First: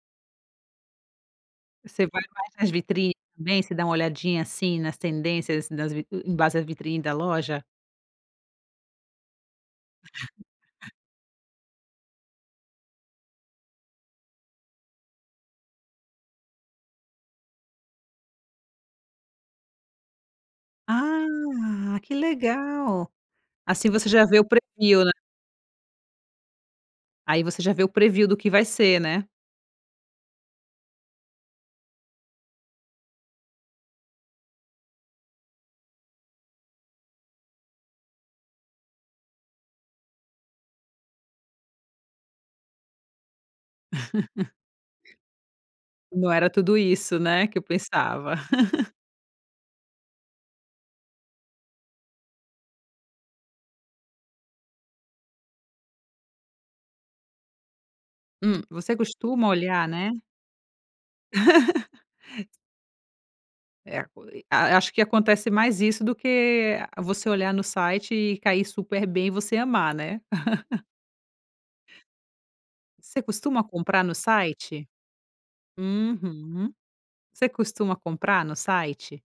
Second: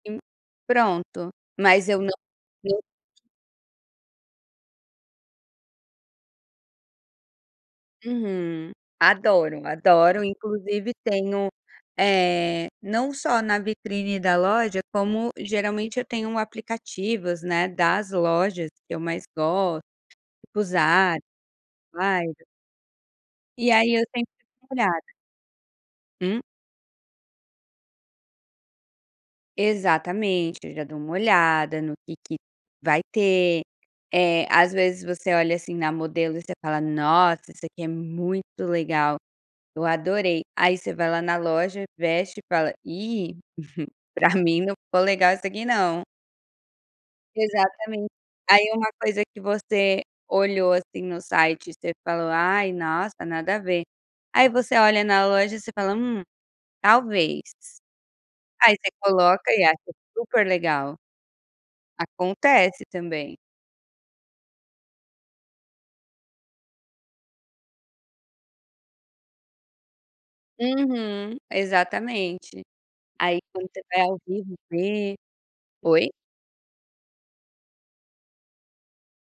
Sim, pronto, mas eu Você não. vai mais nas vitrines, [unintelligible] também? Você dá uma olhadinha, assim, nas tendências, nas vitri em base da vitrine da loja? Uhum, adoro, adoro e inclusive tenho, eh, não só na vitrine da loja, como geralmente eu tenho um aplicativos, né, das lojas que eu mais gosto, tipo, Zara, Ah, que Levi's legal, e assim aí eu você já sempre vê o dou uma preview, olhada. né. Hum? Aí você já vê o preview do que vai ser, né? Exatamente, aí eu já dou uma olhada no que que vai ter, eh, às vezes, você olha assim na modelo e você fala: "Nossa, isso aqui é muito legal, eu adorei". Aí você vai lá na loja, veste e fala: "Ih, pra mim não ficou legal isso aqui não". Não era tudo isso, né, que eu Exatamente. pensava. Aí uma coisa que você olhou, assim, no site e você falou: "Ai, nossa, nada a ver", aí você olha na loja, você fala: "Hum, talvez". Hum, Aí você você costuma coloca e acha olhar, né? super legal. Acontece também. É e aco e a acho que acontece mais isso do que você olhar no site e cair super bem e você amar, né. Uhum, exatamente. Você Aí costuma quando você vai comprar no ao vivo site? ver Oi? Uhum. Você costuma comprar no site?